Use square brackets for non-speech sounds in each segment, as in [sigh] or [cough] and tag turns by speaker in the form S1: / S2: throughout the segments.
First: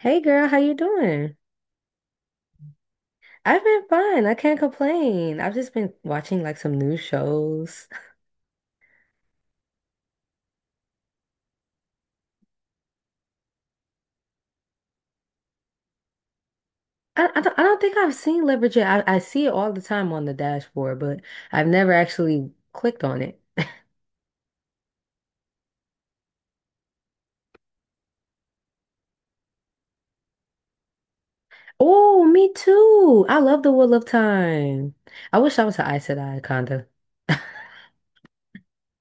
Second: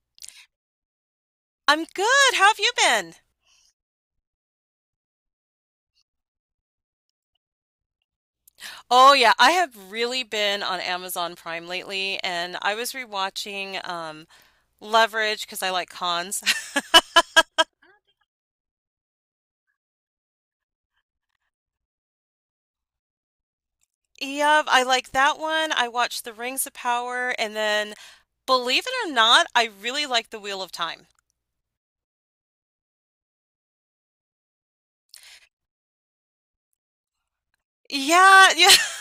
S1: Hey girl, how you doing?
S2: I'm good. How have you been?
S1: I've been fine. I can't complain. I've just been watching like some new shows.
S2: Oh yeah, I have really been on Amazon Prime lately, and I was rewatching Leverage because I like cons. [laughs]
S1: [laughs] I don't think I've seen Leverage yet. I see it all the time on the dashboard, but I've never actually clicked on it.
S2: Yep, I like that one. I watched The Rings of Power, and then believe it or not, I really like The Wheel of Time.
S1: Oh, me too. I love The Wheel of Time. I wish I was an Aes Sedai, kinda.
S2: Yeah, yeah. [laughs]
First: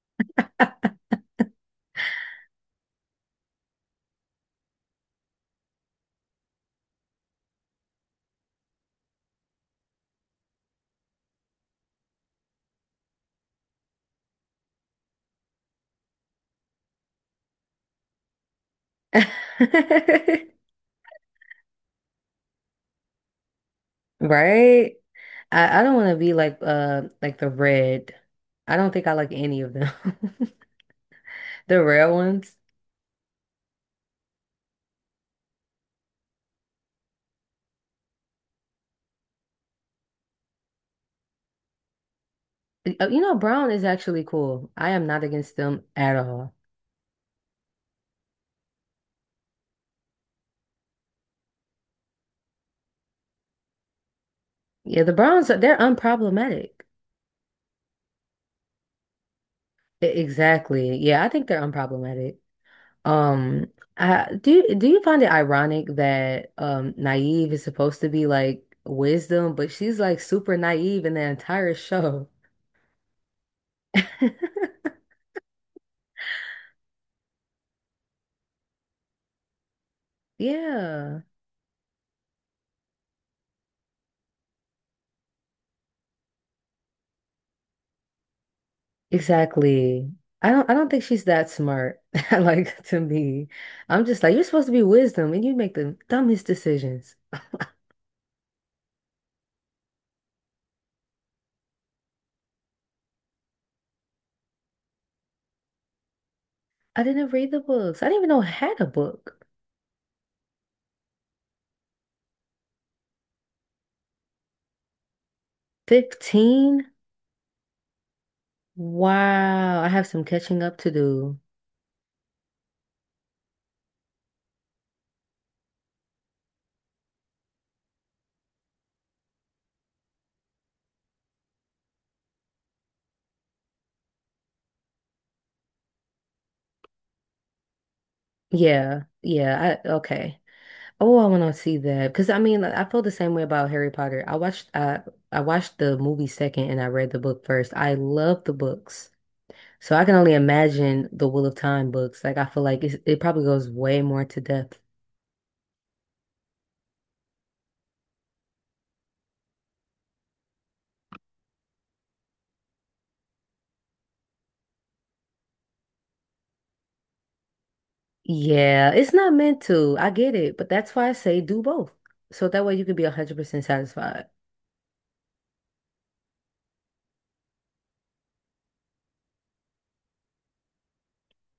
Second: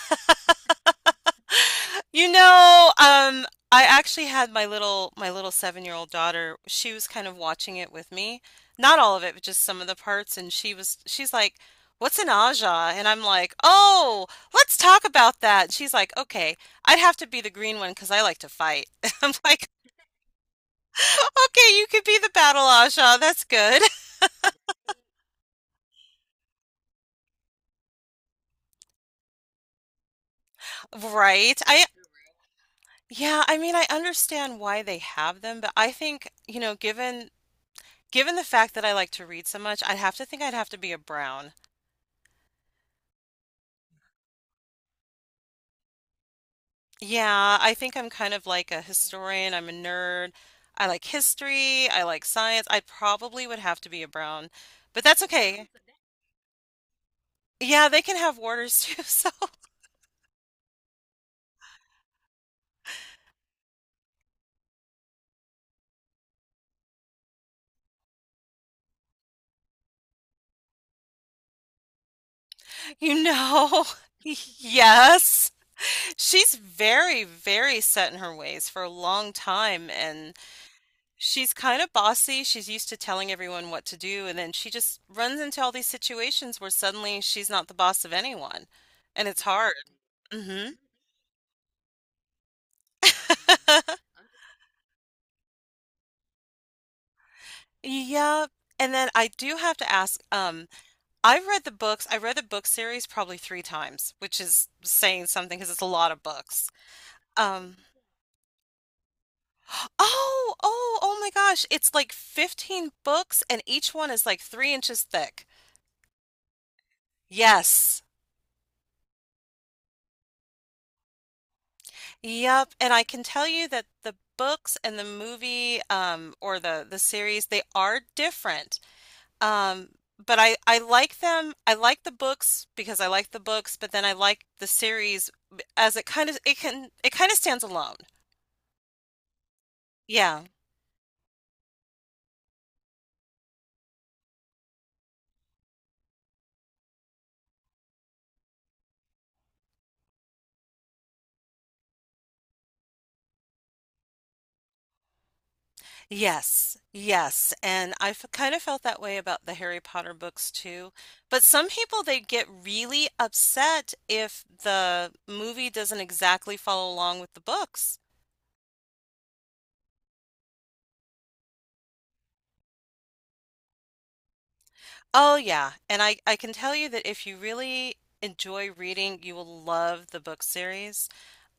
S2: You know, um, I actually had my little 7-year-old daughter. She was kind of watching it with me. Not all of it, but just some of the parts. And she's like,
S1: [laughs]
S2: "What's an aja?" And I'm like, "Oh, let's talk about that." And she's like, "Okay, I'd have to be the green one because I like to fight." [laughs] I'm like,
S1: [laughs]
S2: "Okay, you could be the battle aja. That's good." [laughs]
S1: Right? I don't want to be like the red. I don't think I like any of them. [laughs]
S2: Right.
S1: The
S2: I
S1: rare ones.
S2: yeah, I mean, I understand why they have them, but I think, you know, given the fact that I like to read so much, I'd have to think I'd have to be a Brown.
S1: You know, brown is actually cool. I am not against them at all.
S2: Yeah, I think I'm kind of like a historian. I'm a nerd. I like history. I like science. I probably would have to be a Brown,
S1: Yeah,
S2: but
S1: the
S2: that's
S1: browns are
S2: okay.
S1: they're unproblematic.
S2: Yeah, they can have warders too, [laughs] so
S1: Exactly. Yeah, I think they're unproblematic. Um, I, do you, find it ironic that Naive is supposed to be like wisdom, but she's like super naive in the entire show? [laughs]
S2: you know. [laughs] Yes. She's very, very set in her ways for a long time, and
S1: Yeah.
S2: she's kind of bossy. She's used to telling everyone what to do, and then she just runs into all these situations where suddenly she's not the boss of anyone. And it's hard.
S1: Exactly.
S2: Hmm.
S1: I don't think she's that smart. [laughs] Like to me.
S2: [laughs]
S1: I'm just like, you're supposed to be wisdom and you make the dumbest decisions.
S2: Yeah. And then I do have to ask, I've read the books. I read the book series probably three times, which is saying something because it's a lot of books.
S1: I didn't read the
S2: Um,
S1: books. I didn't even know I had a book.
S2: [gasps] oh my gosh. It's like 15 books, and each one is like 3 inches thick.
S1: 15?
S2: Yes.
S1: Wow. I have some catching up to do.
S2: Yep, and I can tell you that the books and the movie or the series they are different. Um but I like them. I like the books because I like the books, but then I like the series as it kind of stands alone.
S1: Yeah. Yeah. I okay.
S2: Yeah.
S1: Oh, I want to see that. Because I mean, I feel the same way about Harry Potter. I watched the movie second and I read the book first. I love the books. So I can only imagine the Wheel of Time books. Like I feel like it probably goes way more to depth.
S2: Yes. Yes. And I f kind of felt that way about the Harry Potter books too. But some people they get really upset if the movie doesn't exactly follow along with the books.
S1: Yeah, it's not meant to. I get it, but that's why I say do both. So that way you can be 100% satisfied.
S2: Oh yeah, and I can tell you that if you really enjoy reading, you will love the book series.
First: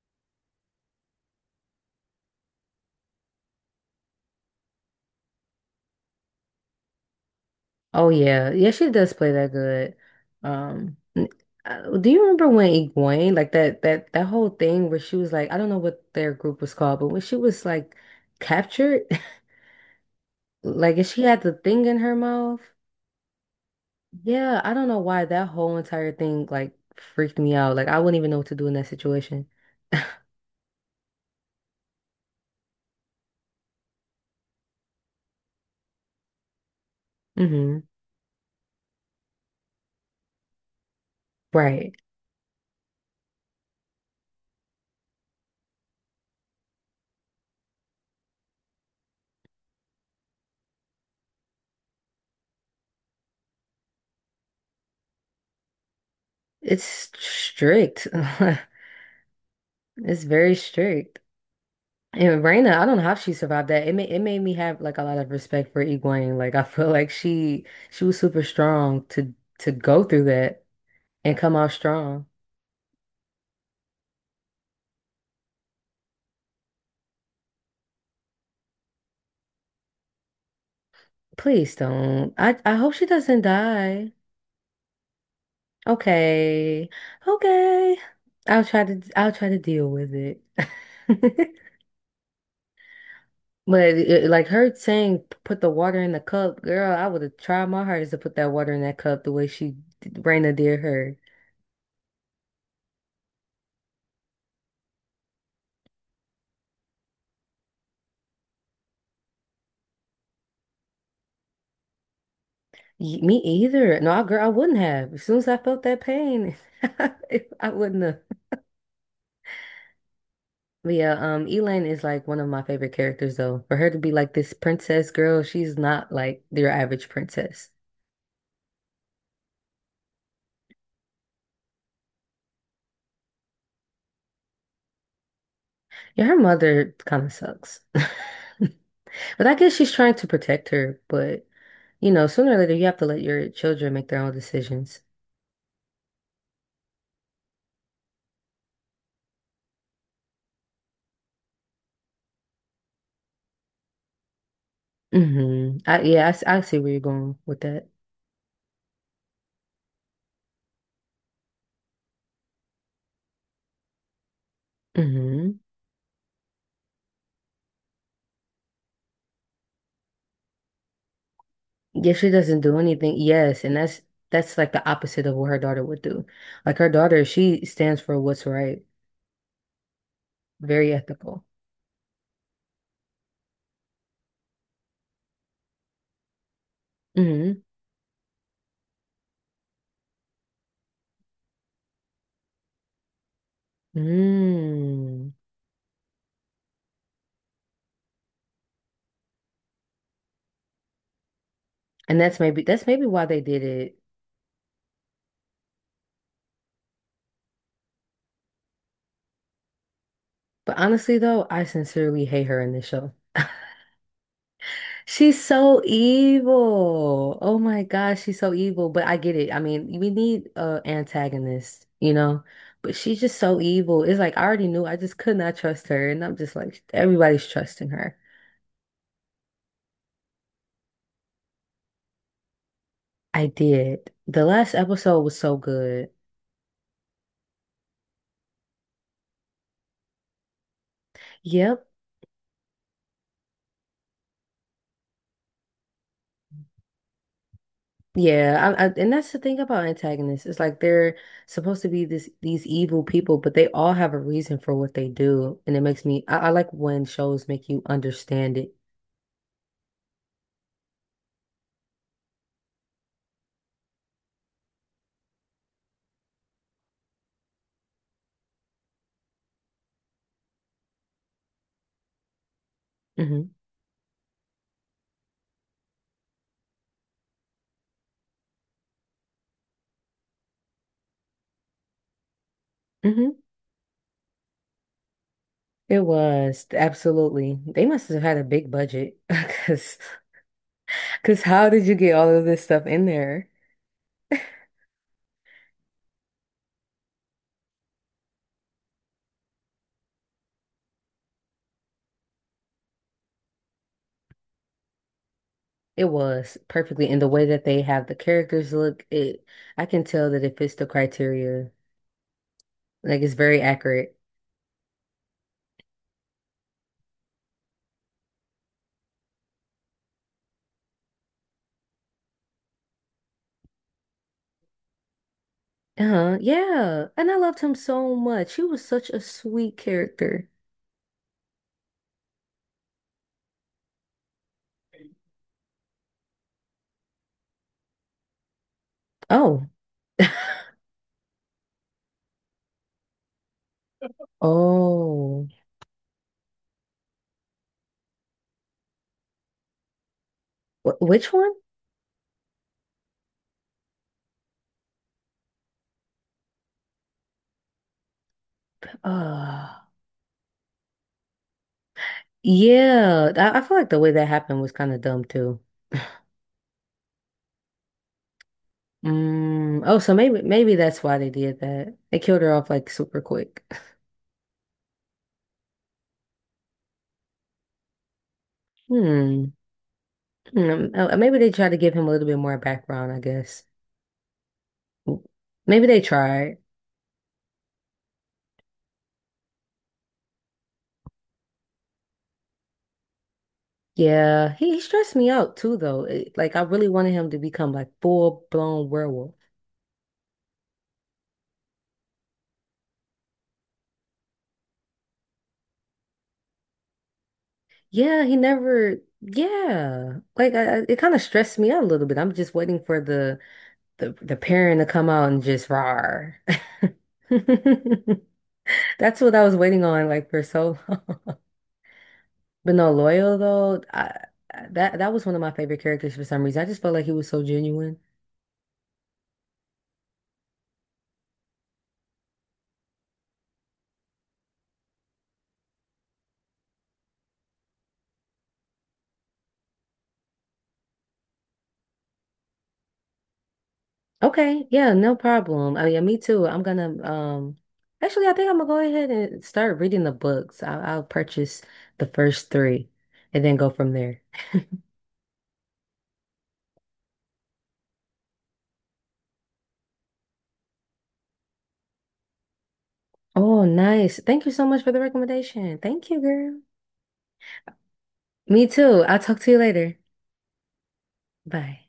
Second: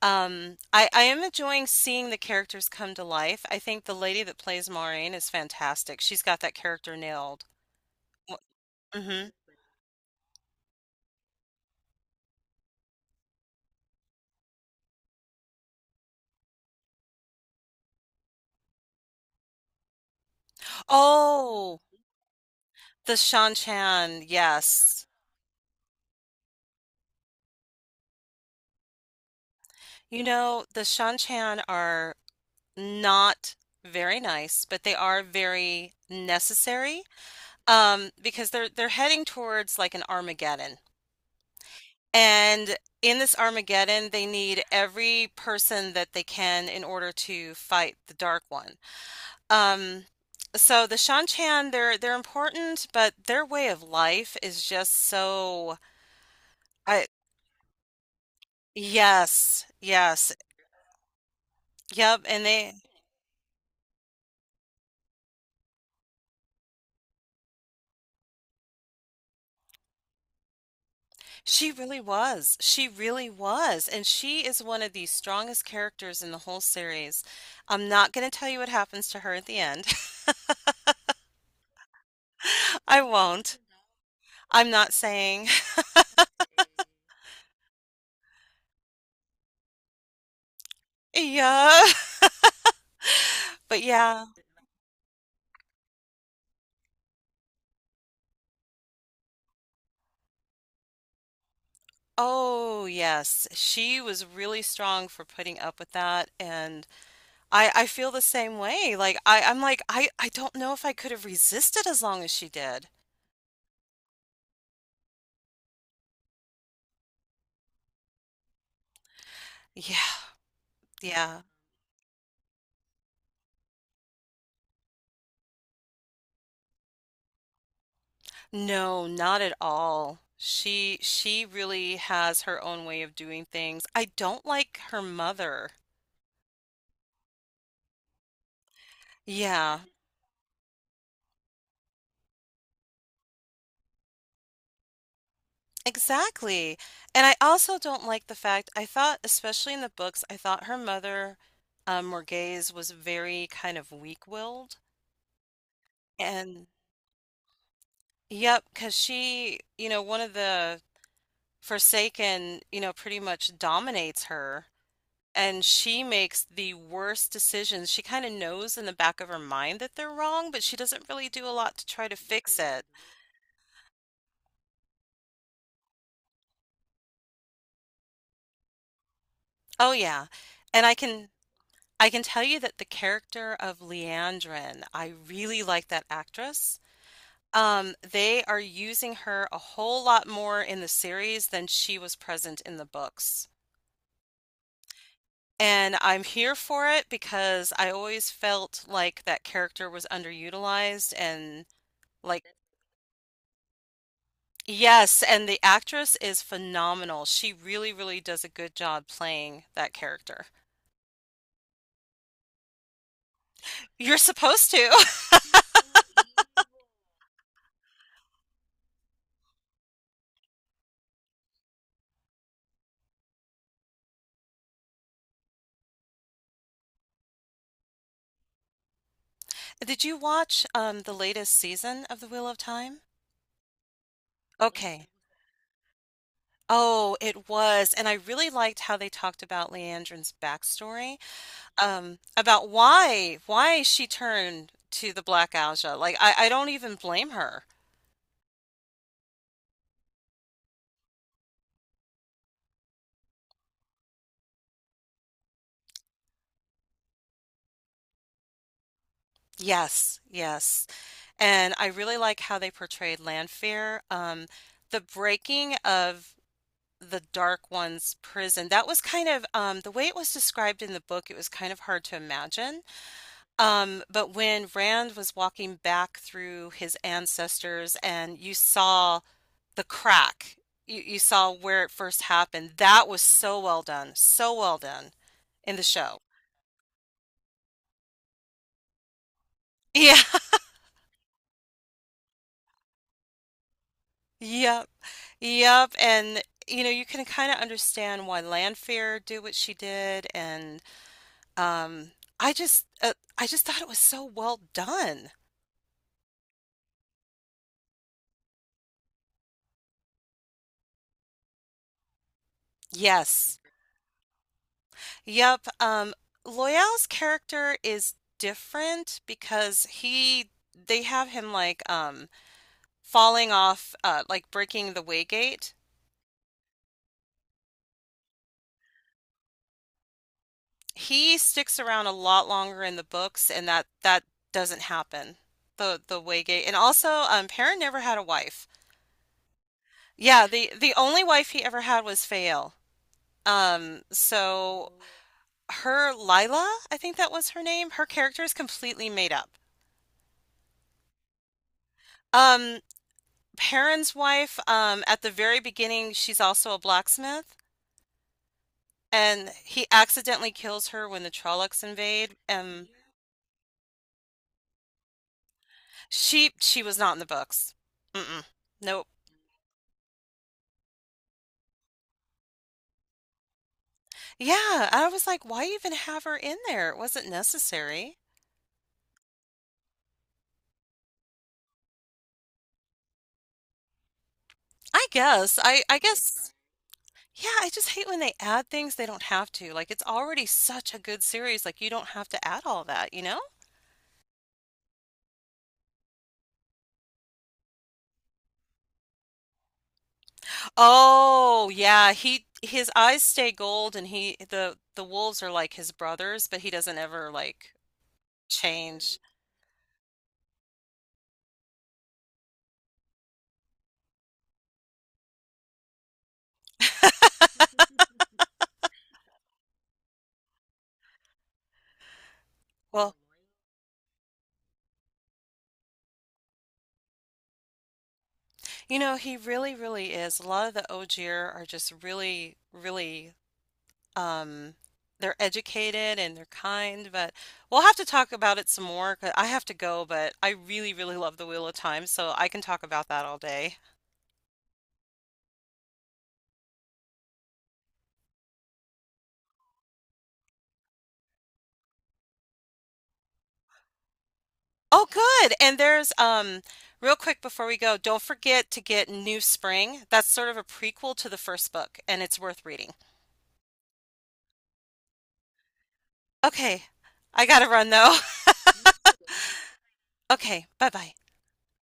S2: I am enjoying seeing the characters come to life. I think the lady that plays Maureen is fantastic. She's got that character nailed.
S1: Oh yeah. Yeah, she does
S2: Mm-hmm.
S1: play that good. Um n- do you remember when Egwene, like that whole thing where she was like, I don't know what their group was called, but when she was like captured, [laughs] like and she had the
S2: Oh,
S1: thing in her mouth.
S2: the Shan Chan,
S1: Yeah, I don't know
S2: yes.
S1: why that whole entire thing like freaked me out. Like I wouldn't even know what to do in that situation. [laughs]
S2: You know, the Shan Chan are not very nice, but they are very necessary,
S1: hmm
S2: because they're heading towards like an Armageddon.
S1: Right.
S2: And in this Armageddon, they need every person that they can in order to fight the Dark One. Um, so the Shanchan, they're important, but their way of life is just so. I
S1: It's strict. [laughs]
S2: Yes,
S1: It's
S2: yes,
S1: very strict.
S2: yep.
S1: And
S2: And they.
S1: Raina, I don't know how she survived that. It made me have like a lot of respect for Egwene. Like I feel like she was super strong to go through that and come
S2: She
S1: out
S2: really
S1: strong.
S2: was, she really was, and she is one of the strongest characters in the whole series. I'm not going to tell you what happens to her at the end.
S1: Please don't. I
S2: [laughs]
S1: hope
S2: I
S1: she doesn't
S2: won't.
S1: die.
S2: I'm not saying. [laughs]
S1: Okay. Okay. I'll try to deal with it. [laughs]
S2: Yeah, [laughs]
S1: But
S2: but yeah.
S1: it, like her saying, put the water in the cup, girl, I would have tried my hardest to put that water in that cup the way she Raina did her.
S2: Oh, yes. She was really strong for putting up with that. And I feel the same way. Like I'm like, I don't know if I could have resisted as long as she did.
S1: Me either. No, I, girl, I wouldn't have. As soon as I felt that pain, [laughs] I wouldn't have.
S2: Yeah,
S1: But yeah,
S2: yeah.
S1: Elaine is like one of my favorite characters though. For her to be like this princess girl, she's not like your average princess.
S2: No, not at all. She really has her own way of doing things. I don't like her mother.
S1: Yeah, her mother kind of sucks. [laughs] But I guess
S2: Yeah,
S1: she's trying to protect her. But you know, sooner or later, you have to let your children make their own decisions.
S2: exactly. And I also don't like the fact I thought, especially in the books, I thought her mother, Morghese was very kind of weak-willed.
S1: Hmm yeah, I
S2: And
S1: see where you're going with that.
S2: yep, cause she, one of the Forsaken, pretty much dominates her,
S1: Hmm
S2: and she makes the worst decisions. She kind of knows in the back of her mind that they're wrong, but she doesn't really do a lot to try to
S1: If she
S2: fix
S1: doesn't do
S2: it.
S1: anything, yes, and that's like the opposite of what her daughter would do. Like her daughter, she stands for what's right,
S2: Oh yeah. And
S1: very
S2: I can
S1: ethical.
S2: I can tell you that the character of Leandrin, I really like that actress.
S1: Hmm
S2: They are using her a whole lot more in the series than she was present in the books.
S1: Mm.
S2: And I'm here for it because I always felt like that character was underutilized and
S1: And
S2: like,
S1: that's maybe why they did it.
S2: yes, and the actress is phenomenal. She really, really does a good job playing that character.
S1: But honestly, though, I sincerely hate her in this show.
S2: You're supposed to.
S1: She's so evil. Oh my gosh, she's so evil. But I get it. I mean, we need a antagonist, you know? But she's just so evil. It's like I already knew I just could not trust her. And I'm just like, everybody's trusting her.
S2: [laughs] Did you watch the latest season of The Wheel of Time?
S1: I did. The last
S2: Okay.
S1: episode was so good.
S2: Oh, it was. And I really liked how they talked about Leandrin's backstory,
S1: Yep.
S2: about why she turned to the Black Aja. Like I don't even blame her.
S1: Yeah. And that's the thing about antagonists. It's like they're supposed to be this these evil people, but they all have a reason for what they do. And it makes me I like when shows make you understand it.
S2: Yes, yes. And I really like how they portrayed Lanfear. The breaking of the Dark One's prison, that was kind of, the way it was described in the book, it was kind of hard to imagine.
S1: Hmm
S2: But when Rand was walking back through his ancestors and you saw the crack, you saw where it first happened, that was
S1: hmm
S2: so well done in the
S1: It
S2: show. [laughs]
S1: was absolutely. They must have had a big budget [laughs]
S2: Yeah,
S1: because how did you get all of this stuff in there?
S2: yeah. Yep, and you can kind of understand why Lanfear did what she did, and um, I just, uh, I just thought it was so well done.
S1: It was perfectly in the way that they have the characters look. It I can tell that it fits the criteria. Like it's
S2: Yes,
S1: very accurate.
S2: yep. Loyal's character is different because they have him like falling off, like breaking the Waygate.
S1: Uh-huh. Yeah. And I loved him so much. He was such a sweet character.
S2: He sticks around a lot longer in the books, and that doesn't happen. The Waygate, and also, Perrin never had a wife.
S1: Oh.
S2: Yeah,
S1: [laughs]
S2: the only wife he ever had was Fael. So
S1: Oh.
S2: her Lila, I think that was her name, her character is completely made up.
S1: Wh which one?
S2: Um, Perrin's wife, at the very beginning, she's also a blacksmith, and
S1: Uh
S2: he accidentally kills her when the Trollocs invade.
S1: yeah. I feel like the way that happened was kind of dumb.
S2: She was not in the books. Mm-mm. Nope.
S1: Mm, oh, so maybe that's why they did that. They killed her off like super quick.
S2: Yeah, I was like, why even have her in there? It wasn't necessary.
S1: Hmm. Hmm. Maybe they tried to give him a little bit more background, I guess.
S2: I guess. I
S1: Maybe
S2: I
S1: they
S2: guess.
S1: tried.
S2: Yeah, I just hate when they add things they don't have to. Like, it's already such a good series. Like, you don't have to add all that, you know?
S1: Yeah, he stressed me out too, though. Like I really wanted him to become like full blown werewolf.
S2: Oh, yeah. He his eyes stay gold, and he the wolves are like his brothers, but he doesn't ever like
S1: Yeah, he never.
S2: change.
S1: Yeah, like it kind of stressed me out a little bit. I'm just waiting for the the parent to come out and just roar. [laughs] That's what I was waiting on, like for so. But no,
S2: Well,
S1: Loyal though, that that was one of my favorite characters for some reason. I just felt like he was so genuine.
S2: he really, really is. A lot of the Ogier are just really, really, um they're educated and they're kind, but we'll have to talk about it some more 'cause I have to go, but I really, really love the Wheel of Time, so I can talk about that all day.
S1: Okay, yeah, no problem. I mean, me too. I'm gonna actually I think I'm gonna go ahead and start reading the books. I'll purchase the first three and then go from there.
S2: Oh, good. And there's, real quick before we go, don't forget to get New Spring. That's sort of a prequel to the first book, and it's worth reading.
S1: Oh, nice. Thank you so much for the recommendation. Thank you, girl.
S2: Okay. I gotta run though. [laughs]
S1: Me too. I'll talk to you later.
S2: Okay, bye-bye.
S1: Bye.